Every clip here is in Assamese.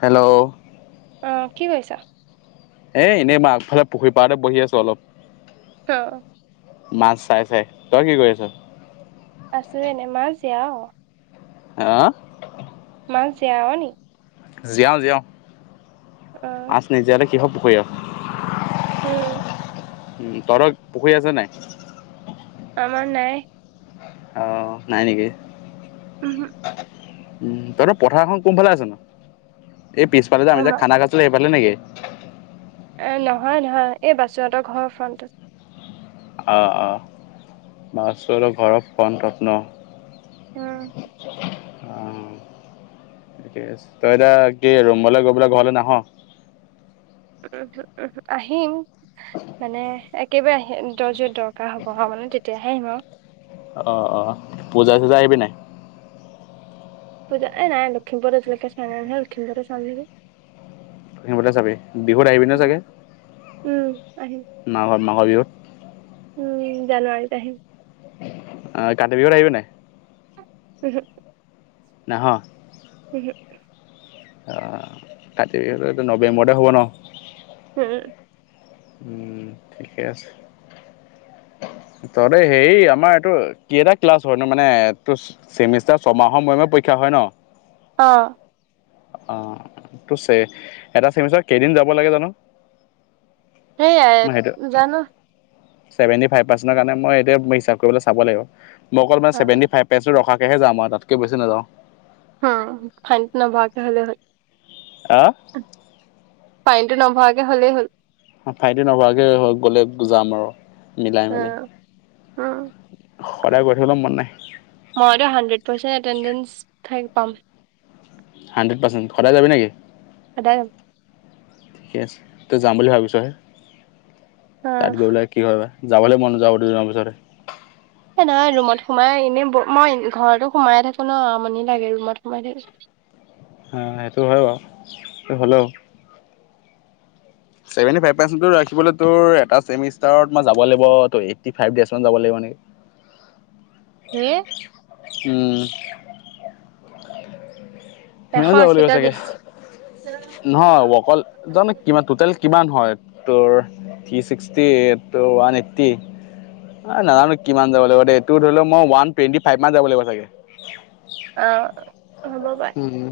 হেল্ল। অ কি কৰিছা? এনেই মই আগফালে পুখুৰী পাৰতে বহি আছো অলপ। অ। মাছ চাই চাই। তই কি কৰি আছ? আছো এনে মাছ জীয়া অ। [unintelligible] মাছ জীয়াবা নি? জীয়াও জিয়াও অ আছ নিজীয়ালে কিহৰ পুখুৰী আৰু। উম। উ তহঁতৰ পুখুৰী আছে নাই। আমাৰ নাই। আহ নাই নেকি? উহু, উম তহঁতৰ পথাৰখন কোনফালে আছে নো? এই পিছফালে আমি যে আমাৰ খানা খাইছিলে সেইফালে নেকি? এ নহয় নহয় এই বাচোহঁতৰ ঘৰৰ ফ্ৰণ্টত। অ অ বসু হেতৰ ঘৰৰ ফ্ৰন্টত ন। উম। অ ঠিকে আছে। তই এতিয়া কি ৰুমলৈ গ'বলৈ ঘৰলৈ নাহ? উমহুঁ, উমহুঁ আহিম। মানে একেবাৰে আহি য'ত য'ত দৰকাৰ হ'ব আও মানে তেতিয়াহে আহিম আও। অঁ, অঁ পূজাই-চূজাই আহিবি নাই? পূজা এ নাই লখিমপুৰতে আজিলৈকে চোৱা নাই নহয়। লখিমপুৰতে চাম নেকি? হিবলে চাবি? বিহুত আহিবি ন' চাগে? উম আহিম মাঘ মাঘৰ বিহুত। উম জানুৱাৰীত আহিম। অ কাতি বিহুত আহিবা নাই? [unintelligible] নাহা। [unintelligible] অ কাটিবিহু এইটো নৱেম্বৰতে হ'ব ন। উম। উম ঠিকে আছে। ত হেৰি আমাৰ এইটো কেটা ক্লাছ হয়নো মানে চেমিষ্টাৰ ছয়মাহৰ মূৰে মূৰে পৰীক্ষা হয় ন। অ। অঁ, তো ছে এটা ছেমিষ্টাৰত কেইদিন যাব লাগে জানো? সেইয়াই জানো? ছেভেণ্টি ফাইভ পাৰ্চেণ্টৰ কাৰণে মই এতিয়া হিচাপ কৰি পেলাই চাব লাগিব। মোক অকল অ মানে ছেভেণ্টি ফাইভ- পেষ্টটো ৰখাকেহে জাম আও তাতকে বেছি নাযাওঁ। উম, ফাইন নভৱাকে হ'লে হ'য়। আ ফাইনটো নভৱাকে হ'লেই হ'ল। ফাইনটি নভৱাকে গলে যাম বাও অ মিলাই-মেলি। স অ সদায় গৈ থাকিবলৈ মন নাই। মইতো, হাণ্ড্ৰেড পাৰ্চেণ্ট এটেণ্ডেঞ্চ চাইন পাম। হাণ্ড্ৰেড পাৰ্চেণ্ট, সদায় যাবি না কি? সদায় যাম। ঠিকেই আছে। তই যাম বুলি ভাবিছ' হে, অ তাত গৈ পেলাই কি হ'য় বা? যাবলৈ মন নোযোৱা হ'ব, দুদিনমানৰ পিছতে। সেই নাই ৰুমত সোমাই এনেই ব মই ঘৰতো সোমাই থাকো ন'। আমনি লাগে ৰুমত সোমাই থাকি। অঁ- সেইটো হ'য় বাৰু। হ'লেও ছেভেণ্টিফাইপ পাৰ্ছণ্টটো ৰাখিবলৈ তোৰ এটা ছেমিষ্টাৰত মই যাব লাগিব, তো এইটি ফাইভ ডেইজ মান যাব লাগিব এনেই। [unintelligible] হেয়ে। [unintelligible] উম! এশ সিমান ল'ব লাগিব আশীটা চাগে? দিছে। নহ'য় অকল, জানোঁ কিমান? টোটেল কিমান হ'য়? তোৰ থ্ৰী চিক্সটি, তোৰ ওৱান এইট্‌টি? মই নাজানোঁ, কিমান যাব লাগিব দেই। তোৰ ধৰি লওঁক, মই ওৱান টুৱেণ্টি ফাইভ মান যাব লাগিব চাগে। অ'! হ'ব, বা উম! উম!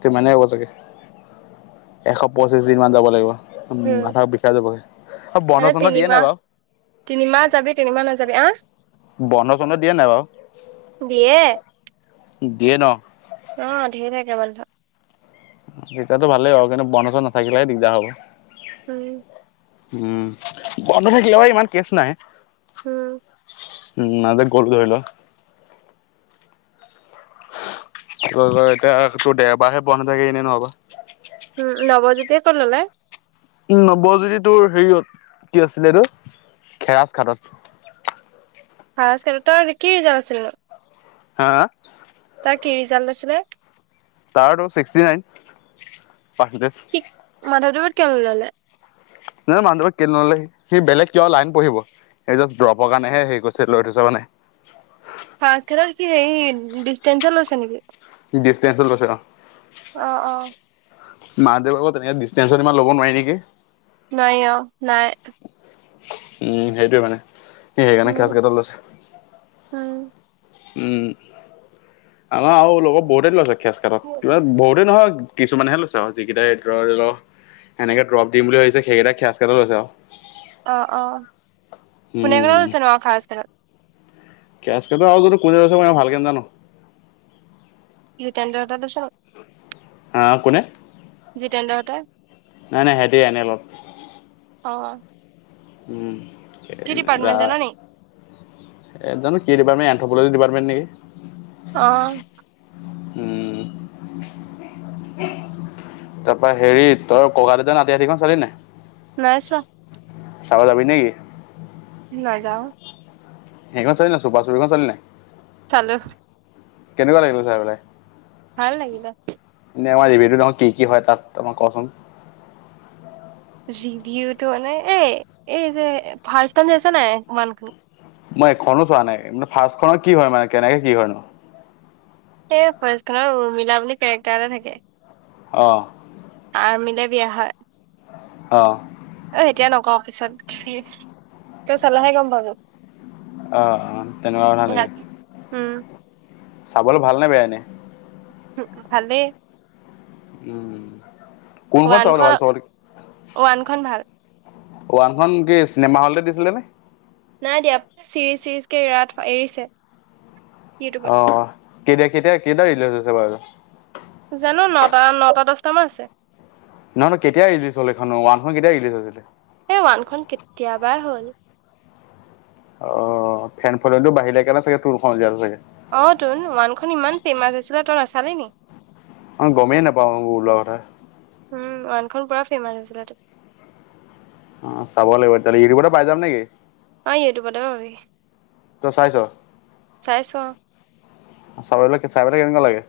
সিমানে হ'ব চাগে। এশ পঁচিশ দিন মান যাব লাগিব। উম! মাথা বিষাই যাবগে। অ'! মানে বন্ধ- চন্ধ দিয়ে নাই তিনিমাহ বাও? তিনিমাহ যাবি, তিনিমাহ নাযাবি। আঁ বন্ধ- চন্ধ দিয়ে নাই বাও? দিয়ে। দিয়ে ন'? অ'! ধেই থাকে বন্ধ। তেতিয়াটো, ভালেই বাৰু। কিন্তু, বন্ধ-চন্ধ নাথাকিলেহে, দিগ্‌দাৰ হ'ব। উম! উম! বন্ধ থাকিলেও, ইমান কেচ নাই। উম! উম! [unintelligible] তোৰ আকৌ এতিয়া, তোৰ দেওবাৰহে বন্ধ থাকে এদিন আগত। উম! নৱজ্যোতিয়ে ক'ত ল'লে? উম! নৱজ্যোতি তোৰ, হেৰিয়ত। কি আছিলে এইটো? খেৰাচ ঘাটত। Higher secondary. তাৰ, কি ৰিজাল্ট আছিলনো? হা, হা? তাৰ, কি ৰিজাল্ট উলাইছিলে? তাৰটো, ছিক্সটি নাইন, পাৰ্চেণ্টিজ। কি মাধৱদেৱত কিয় নল'লে? নাজানোঁ, মাধৱত কেলে নল'লে। সি বেলেগ কিবা লাইন পঢ়িব। সি জাষ্ট ড্ৰপৰ কাৰণেহে, হেৰি কৰিছে, লৈ থৈছে, মানে। ৰ্ফাষ্ট [unintelligible] কি হেৰি, ডিষ্টেঞ্চত লৈছে নেকি? ডিষ্টেঞ্চত লৈছে। অ'! অ', অ', মাধৱদেৱত এনে, ডিষ্টেঞ্চত ইমান ল'ব নোৱাৰি নেকি? নোৱাৰি, অ'! নোৱাৰে। উম! সেইটোৱে মানে। সি উম সেইকাৰণে, [unintelligible] লৈছে। উম! উম! আমাৰ আৰু লগৰ বহুতে লৈছে, [unintelligible] বহুতে নহয়। কিছুমানেহে লৈছে আৰু। যিকেইটাই ধৰি [unintelligible] এনেকে ড্ৰপ দিম বুলি ভাবিছে! সেইকেইটাই [unintelligible] লৈছে আৰু। অ' অ'! কোনে কোনে উম লৈছেনো আৰু [unintelligible] খেয়াচ গেটত আৰু যদি, কোনে লৈছে, মই ভালকে নাজানোঁ। জিতেন্দ্ৰ হেঁতে লৈছে নি? আঁ কোনে? জিতেন্দ্ৰ হেঁতে? নাই, নাই, সিহঁতি এনেই লগ। অ' উম কি ডিপাৰ্মেট জাননি? জানো কি ডিপাৰটেণ্ট এনথ্ৰপলজি ডিপাৰ্টমেন্ট নেকি। অ'! তাৰপা হেৰি, তই ককা-দেউতা, নাতি হাতীখন চালি নাই? নাই চোৱা। চাব যাবি নেকি? নাযাওঁ। সেইখন চালি নাই চুপাচুপিখন চালি নাই? চালো। কেনেকুৱা লাগিলনো চাই পেলায়? ভাল লাগিলে। এনে আমাৰ ৰিভিউটোত কি-কি হয় তাত অলপমান কচোন। ৰিভিউটো মানে এই-এই যে ফাৰ্ষ্ট খন চাইছ নাই ওৱানটো? মই এখনো চোৱা নাই মানে ফাৰ্ষ্টখনত কি হয় মানে কেনেকে কি হয়নো? এই ফাৰ্ষ্ট খনত উৰ্মিলা বুলি কেৰেক্টাৰ এটা থাকে অ' আৰ্মিলে বিয়া হয়। অ' অ' এতিয়া নকওঁ পিছত তই চালাহে গম পাবি। অ'-অ' তেনেকুৱা কথা নেকি? উম চাবলৈ ভাল নে বেয়া এনে? ভালেই। উম। কোনখন চাবলৈ ভাল চবত ওৱানখন-ওৱানখন ভাল। ওৱানখন কি চিনেমা হলতে দিছিলেনে? নাই দিয়া চিৰিজ-চিৰিজ কে ইৰাত এৰিছে। ইউটিউবত অ' কেতিয়- কেতিয়া কেইটা ৰিলিজ হৈছে বাৰু? জানো নটা-নটা দছটা মান আছে। নহয় কেতিয়া ৰিলিজ হ'ল এখন ওৱানখন কেতিয়া ৰিলিজ হৈছিলে? এই ওৱানখন কেতিয়াবাই হ'ল। অ' ফেনফলোয়িং বাঢ়িলে কাৰণে চাগে টু খন উলিয়ালে চাগে। অ' তোন ওৱানখন ইমান ফেমাচ হৈছিলে তই নাছালি নি? অ' গমেই নাপাওঁ এইবোৰ ওলোৱাৰ কথা। উম ওৱানখন পুৰা ফেমাচ হৈছিলেটো। উম চাব লাগিব তেতিয়াহ'লে ইউটিউবতে পাই যাম নেকি? অ' ইউটিউবতে পাবি। তই চাইছ, চাইছো অ চাবলে চাই কিনে কেনেকুৱা লাগে?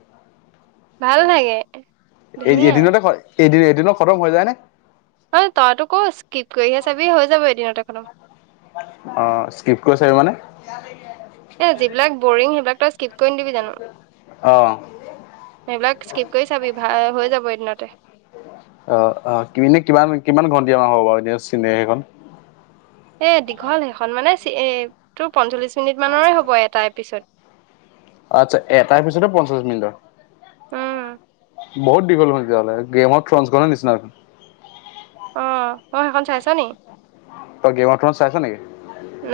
ভাল লাগে ধুনীয়া এদিনতে এদিন এদিনত খতম হৈ যায়নে? অ' তই [unintelligible] স্কিপ কৰিহে চাবি হৈ যাব এদিনতে খতম। অ' স্কিপ্ট কৰি চাবি মানে। [unintelligible] এই যিবিলাক বৰিং সেইবিলাক তই স্কিপ কৰি নিদিবি জানো? অ'। সেইবিলাক স্কিপ কৰি চাবি ভাল হৈ যাব এদিনতে। অ'-অ' এনেই কিমান-কিমান ঘণ্টীয়া মান হ'ব বাৰু এনে চিনেমাখন। এই দীঘল সেইখন মানে চ এই তোৰ পঞ্চল্লিছ মিনিটমানৰে হ'ব এটা এপিছড। আচ্ছা এটাৰ এপিছডে পঞ্চাশ মিনিটৰ? উম বহুত দিঘল হয় তেতিযা হ'লে। গেমত থ্ৰেন্সগন নিচিনা। অ, অ সেইখন চাইছ নি? [unintelligible] চাইছ নেকি?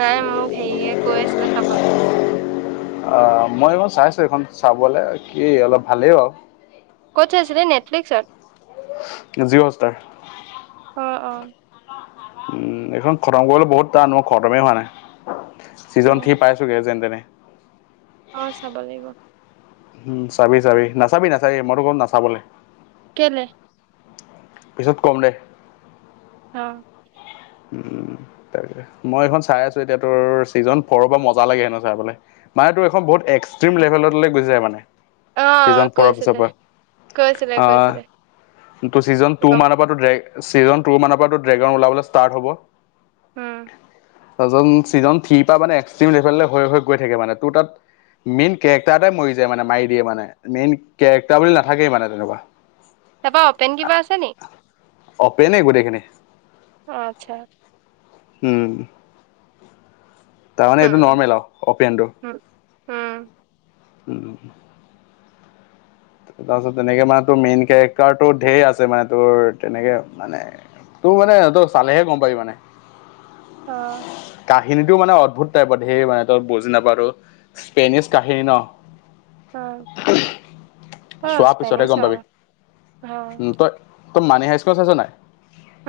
নাই মোক হেৰিয়ে কৈ আছিলে চাবলে। মই এইখন চাইছোঁ এইখন, চাবলৈ কি অলপ ভালেই বা। ক'ত ছাইছিলি নেটফ্লিক্সত? জিঅহষ্টাৰ। অ'-অ' উম এইখন খতম কৰিবলৈ বহুত টান অ' খতমেই হোৱা নাই অ ছিজন ৰ্থি পাইছোগে যেন তেনে। অ' চাব লাগিব। উম চাবি চাবি, নাচাবি নাচাবি মইতো ক'ম নাচাবলে। কেলে? পিছত কম দে। অ, উ তাকে মই এইখন চাই আছো এতিয়া, তোৰ ছিজন ফ'ৰ খন মজা লাগে হেনো চাই পেলাই। মানে তো এখন বহুত এক্টিম লেভেললৈ গোছিযায় মানে। অ সিজন ফৰৰ পিছৰ কৈছিলে পৰা। কৈছিলে কৈছিলে আহ ছিজন টু গম মানৰ পৰা ড্ৰে, ছিজন টু মানৰ পৰা ড্ৰেগন ওলাবলৈ ষ্টাৰ্ট হ'ব। উম, ত ছিজন থিৰ পৰা মানে এক্সট্ৰিম লেভেল হৈ হৈ গৈ থাকে মানে। তোৰ তাত মেইন কেৰেক্টাৰ এই মৰি যায় মানে, মাৰি দিয়ে মানে। মেইন কেৰেক্টাৰ বুলি নাথাকেই মানে তেনেকুৱা। তাৰপা অপেন কিবা আছে নি? অ'পেনেই গোটেইখিনি। আতচ্ছা। উম। তাৰমানে এইটো উম নৰ্মেল আৰু অপিয়ানটো। উম উম উম। তাৰপিছত তেনেকে মানে তোৰ মেইন কেৰেক্টাৰটো ধেৰ আছে মানে, তোৰ তেনেকে মানে তোৰ মানে ত চালেহে গম পাবি মানে। অঁ। কাহিনীটো মানে অদ্ভুত টাইপৰ ধেৰ মানে, তই বুজি নাপাওতো স্পেনিছ কাহিনী ন। অ, অ চোৱাৰ পিছতহে স্পেনিছ গম অ পাবি। অ তই তই মানি হাই স্কুল চাইছ নাই?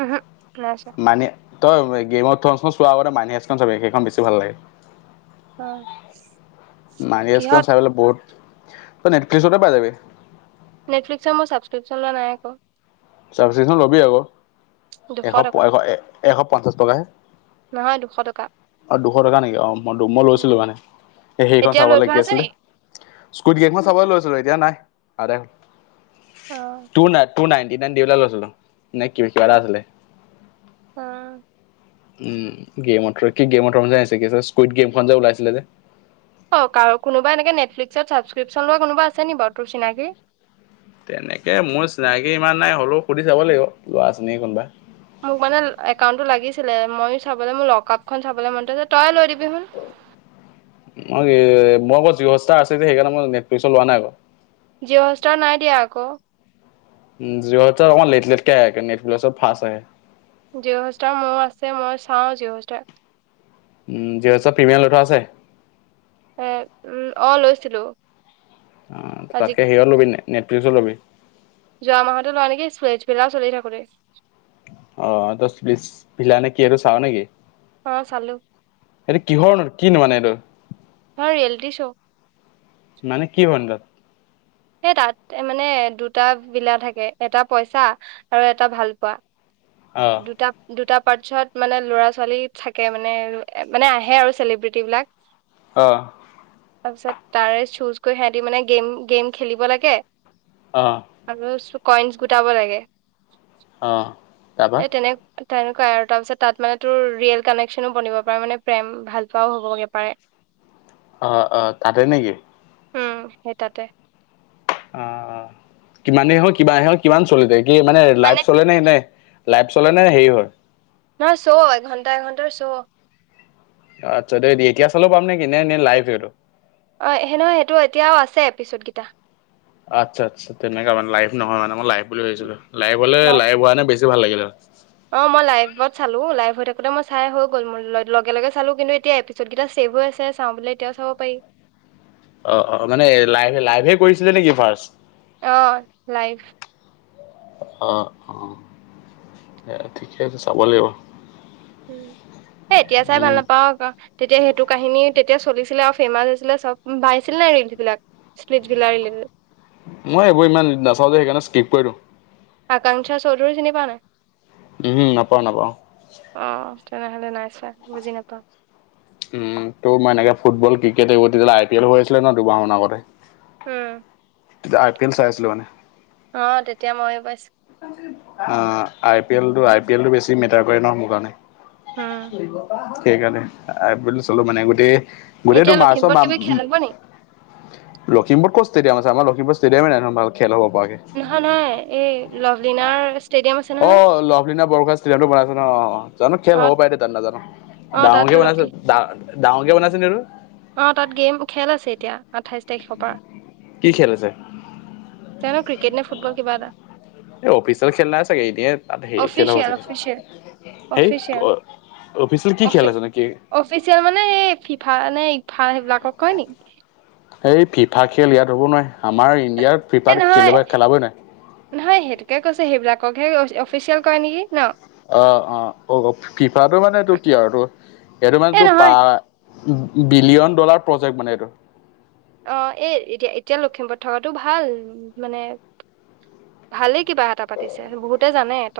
উহো নাইছোৱা। মানে তই গেমত থ চোৱাৰ আগতে, মানেহেচ খন চাবি সেইখন বেছি ভাল লাগে। অ নাৰিছ খন কিহত চাই পেলাই বহুত, তই নেটফ্লিক্সতে পাই যাবি। নেটফ্লিক্স মোৰ ছাব্ক্ৰিশ্যনোৱা নাই ক। ছান্সিকছন ল'বি আকৌ, দুশ এশ টকা এশ এ এশ পঞ্চাশ টকাহে। নহয় দুশ টকা। অ দুশ টকা নেকি? অ মই ডুম্ব লৈছিলো মানে, সে সেইখন এতিয়া লৈ চাবলে থোৱা কি আছে আছিলে! নি স্কুটি এখন চাব লৈছিলো এতিয়া নাই! আদাই হ'ল, অ two nine, two nine. Three ninety এটা লৈছিলো। নে ক কিবা এটা আছিলে। অ উম গেমত কি গেমত তনজাই আছে, কি স্কুইড গেম খন যে ওলাইছিলে যে। অ কাৰ কোনবা এনেক নেটফ্লিকসত ছাবসক্ৰিপশন লোৱা কোনোবা আছে নেকি বাৰু তোৰ চিনাকি? তেনেকে মোৰ চিনাকি ইমান নাই হ'লেও সুধি চাব লাগিব! ল'ৰা আছেনেকি কোনোবা। মোক মানে একাউণ্টটো লাগিছিলে ময়ো চাবলৈ, মোৰ লক আপখন চাবলৈ মনতে আছে তয়ে লৈ দিবি হোন। মই মোৰ আকৌ জিও হস্তাৰ আছে যে, সেইকাৰণে মই নেটফ্লিক্সৰ লোৱা নাই আকৌ। জিঅ'হষ্টাৰ নাই দিয়া আকৌ? জিঅ হস্তাৰ অকমান লেট লেটকে আহে, নেটফ্লেট চ ফাষ্টে আহে। জিঅ হস্তাৰ মোৰ আছে মই চাওঁ জিঅ হস্তাৰ। উ জিঅ হস্তাৰ প্ৰিমিয়াম লৈ থোৱা আছে? উম অ লৈছিলো। অ আজি তাতকে সেয়াও ল'বি নটফ্লিক্সো ল'বি? যোৱা মাহত লোৱা নেকি সুলজবেলাও চলি থাকোঁতে। অ দহ বিছ পিলা নে কি এইটো চাও নেকি? অ চালো। এইটো কিহৰ ন কিনো মানে এইটো? হয় ৰিয়েলিটি শ্ব'। মানে কি পইনত? সেই তাত মানে দুটা বিলা থাকে এটা পইচা আৰু এটা ভালপোৱা। অ দুটা দুটা পাৰ্চয়ত মানে ল'ৰা ছোৱালী থাকে মানে মানে আহে আৰু চেলিব্ৰিট বিলাক [unintelligible] অঁ তাৰপিছত তাৰে চুজ কৰি সিহঁতি মানে গেম গেম খেলিব লাগে - - অ আৰু কইনচ গোটাব লাগে অ', তাৰপা এই তেনে তেনেকুৱাই আৰু তাৰ পিছত তাত মানে তোৰ ৰিয়েল কানেকশচনো বনিব পাৰে মানে প্ৰেম ভাল পোৱাও হ'বগে পাৰে। অ অ তাতে নেকি? উম সেই তাতে। অ কিমান দেৰি হ'ল কিমান চল দে কি মানে লাইফ চলে ন নে লাইভ চলেনে হেৰি হয়। নহয় শ্ব' এঘণ্টা এঘণ্টাৰ শ্ব'। আচ্ছা দে এতিয়া চালো পাম নে কি নে নে এই লাইভ সটো? অঁ সে নহয় সেইটো এতিয়াও আছে এপিছডকেইটা। আচ্ছা আচ্ছা তেনেককা মানে লাইভ নহয় মানে মই লাইভ বুলি ভাবিছিলো লাইভ হ'লে লাইভ হোৱা নে বেছি ভাল লাগিলে। অঁ মই লাইভত চালো লাইভ হৈ থাকোতে মই চাই হৈ গ'ল মোৰ লগে লগে চালো কিন্তু এতিয়াি চ'টকেইটা ছেভো আ চাওঁ বলে এতিয়াও চাব পাৰি। অঁ অঁ মানে লাইভে লাইভে কৰিছিলে নেকি ফাৰ্ষ্ট? অঁ লাইফ। অ অ ঠিকে আছে চাব লাগিব। উম সেই এতিয়া চাই ভাল উম, নাপাও আকৌ তেতিয়া সেইটো কাহিনী তেতিয়া চলিছিলে আৰু ফেমাচ হৈছিলে চব পাইছিলে নাই ৰিলচ বিলাক? স্লিজ বি লিল ৰিলে [unintelligible] মই এইবোৰ ইমান নাচাওঁ যে সেইকাৰণে স্কিপ কৰি দিওঁ। আকাংক্ষা চৌধুৰী চিন পাও নাই? উহো নাপাওঁ নাপাওঁ। অ তেনেহ'লে নাই চোৱা বুজি নাপাওঁ। উম ত' মই এনেকে ফুটবল ক্ৰিকেট তেতিয়াহলে এইবোৰ আই পি এল হৈ আছিলে ন দুমাহ মানৰ আগতে উম তেতি আই পি এ চাই আছিলে মানে। অঁ তেতিয়া ময়ো পাইছোঁ। অঁ আই পি এল টো আই পি এলটো বেছি মেটাৰ কৰে ন মোৰ কাৰণে। উম সেইকাৰনে। বুলি চলো মানে গোটেই গোটেইটো এতিয়া মাৰ্চৰ লখিমপুৰত কিবা খেল হব নি লখিমপুৰ ষ্টেডাম আাৰ লখমুৰ ষ্টেয়ামে ননেৰ ভ খেল'ব পৰাকে? অহা নাই। নহয় অঁ লভলীনা বৰখ ষ্টিডামটো বনাইছে ন জানো খেল হব পাৰে দে তান নাজানো? অঁ তাত। বনাইছা লক্ষী ডাঙৰকে বনাইছে সেটো? অঁ তাত গেম খেল আছে এতিয়া আঠাইছ তাৰিখৰ পৰা। কি খেল আছে জানো ক্ৰেট নে ফুটবল কিবা এটা। এই অফিচিয়েল খেল নাই চাগে এদিয়ে তাত হে খেল হব অফিচিয়েল চাগে অফিচিয়েল সেই অফিচিয়েল অঁ অফিচ কি অফি খেল আছে নে কি অফিচিয়েল মানে এই ফিফা নে ইফা সেইবিলাকক কয় নেকি এই ফিফা খেল ইয়াত হ'ব নোৱাৰে আমাৰ ইণ্ডিয়াত এ ফিফাত নহয় খেলিব খেলাবই নাই নহয় সেইটোকে কৈছে সেইবিলাককহে অফিচিয়েল কয় নেকি ন অঁ অঁ অঁ ফিফাটো মানে এইটো কি আৰুটো এইটো মানে এ তটো প নহয় বিলিয়ন ডলাৰ প্ৰজেক্ট মানে এইটো অঁ এ এতিয়া এতিয়া লখিমপুৰত থকাতটো ভাল মানে ভালে কিবা এটা পাতিছে বহুতে জানে তই